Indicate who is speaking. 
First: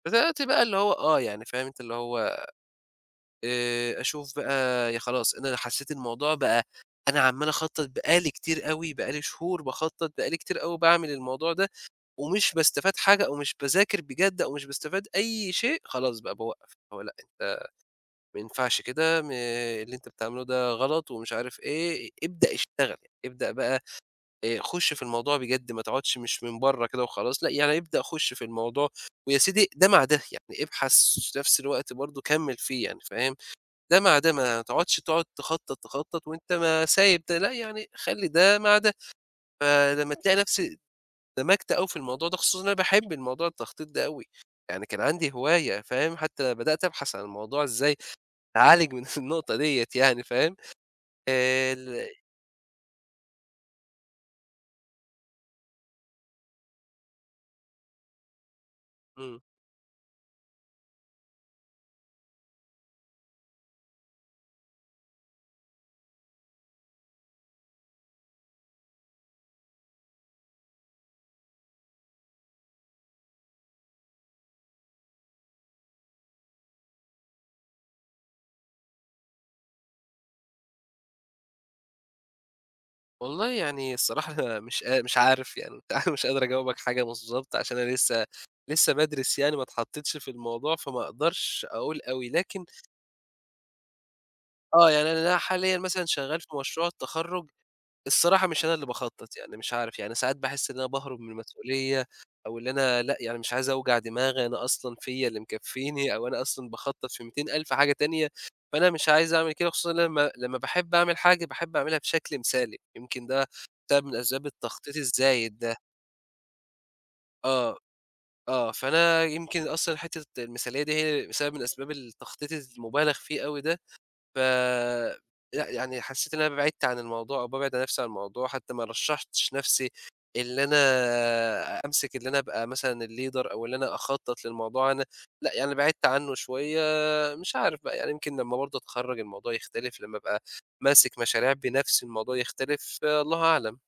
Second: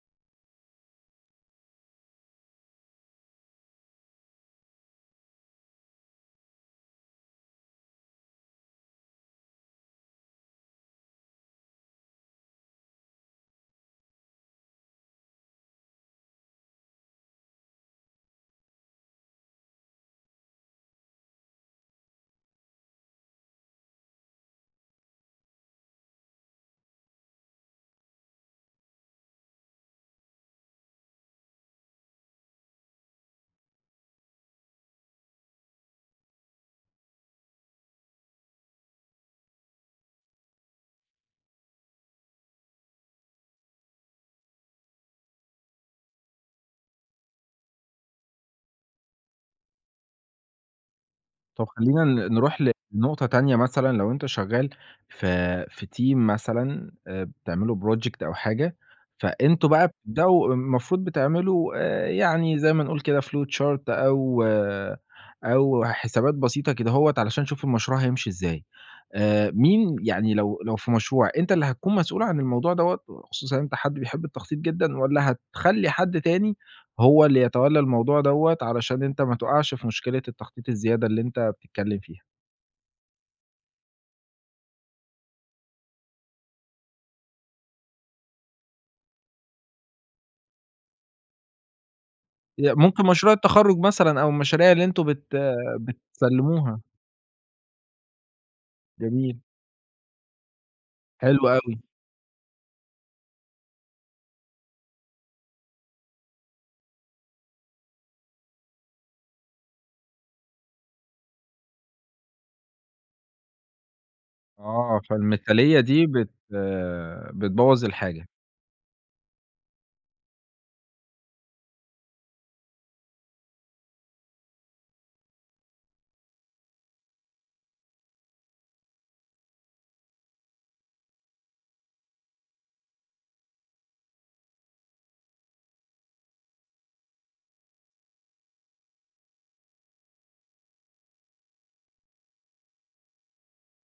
Speaker 1: فَزَي دلوقتي بقى اللي هو آه، يعني فاهم أنت اللي هو آآ أشوف بقى ي خلاص، أنا حسّيت الموضوع بقى أنا عمّال أخطّط بقى لي كتير أوي، بقى لي شهور باخطّط، بقى لي كتير أوي باعمل الموضوع ده ومش باستفاد حاجة أو مش باذاكر بجد أو مش باستفاد أي شيء، خلاص بقى باوقّف اللي هو لأ أنت ما ينفعش كده م اللي أنت بتعمله ده غلط ومش عارف إيه، ابدأ اشتغل، أبدأ بقى آآ خُش في الموضوع بجد ما تقعُدش مش من برّه كده وخلاص، لأ يعني ابدأ خُش في الموضوع ويا سيدي ده مع ده، يعني ابحث وفي نَفس الوقت برضه كمّل فيه يعني فاهم، ده مع ده ما تقعُدش تقعُد تخطّط، تخطّط وأنت ما سايب ده، لأ يعني خلّي ده مع ده. فلمّا تلاقي نفسي اندمجت أوي في الموضوع ده خصوصًا إن أنا باحب الموضوع التخطيط ده أوي. يعني كان عندي هواية فاهم، حتّى بدأت أبحث عن الموضوع إزاي أعالج من النقطة دِيّة يعني فاهم،
Speaker 2: طَب
Speaker 1: آآ
Speaker 2: خلّينا
Speaker 1: ال
Speaker 2: ن نروح لنقطة تانية مثلًا لو أنت شغّال في في team مثلًا آآ بتعملوا project أو حاجة،
Speaker 1: إمم.
Speaker 2: فأنتم بقى بتبدأوا المفروض بتعملوا آآ يعني زي ما نقول كده flowchart أو أو حسابات بسيطة كدهوّة عشان أشوف المشروع هيمشي إزاي، آآ مين يعني لو لو في مشروع، أنت اللي هتكون مسؤول عن الموضوع دَوّة وخصوصًا إن أنت حد بيحب التخطيط جدًا والّا هتخلّي حد تاني هو اللي يتولّى الموضوع دَوّة علشان أنت ما تُقعَش في مشكلة التخطيط الزيادة اللي أنت بتتكلّم فيها؟
Speaker 1: والله يعني الصراحة أنا مش قا مش عارف يعني وبتاع، مش قادر أجاوبك حاجة بالضبط عشان أنا لسّه لسّه بادرِس يعني ما اتحطّيتش في الموضوع، فما أقدرش أقول أوي، لكن
Speaker 2: يا ممكن مشروع التخرُّج مثلًا أو المشاريع اللي
Speaker 1: آه.
Speaker 2: أنتم
Speaker 1: يعني
Speaker 2: بت
Speaker 1: أنا ال حاليًا مثلًا شغّال في
Speaker 2: بتسلّموها.
Speaker 1: مشروع التخرُّج، الصراحة مش أنا اللي باخطّط
Speaker 2: جميل.
Speaker 1: يعني مش عارف. يعني ساعات باحِس إن أنا باهرب من
Speaker 2: حلو أوي.
Speaker 1: المسؤولية أو اللي أنا لأ يعني مش عايز أوجع دماغي أنا أصلًا فيّا اللي مكفّيني أو أنا أصلًا باخطّط في ميّتين ألف حاجة تانية، فأنا مش عايز أعمل كده خصوصًا إن أنا لمّا لمّا باحب أعمل حاجة، باحب أعملها بشكل مثالي، يمكن ده سبب من أسباب التخطيط
Speaker 2: آه.
Speaker 1: الزايد ده.
Speaker 2: فالمثالية دي بت
Speaker 1: آه.
Speaker 2: بتبوّظ الحاجة.
Speaker 1: آه. فأنا يمكن أصلًا حتّة المثالية دي هي سبب من أسباب التخطيط الز المُبالغ فيه أوي ده، ف لأ، يعني حسّيت إن أنا بعِدت عن الموضوع أو بابعد عن نفسي عن الموضوع، حتّى ما رشّحتش نَفْسي اللي أنا أمسِك اللي أنا أبقى مثلًا الleader أو اللي أنا أخطّط للموضوع أنا لأ يعني بعِدت عنّه شوية مش عارف بقى يعني يمكن لمّا برضه أتخرَّج الموضوع يختلف، لمّا أبقى ماسِك مشاريع بنَفْسي الموضوع يختلف، الله أعلم.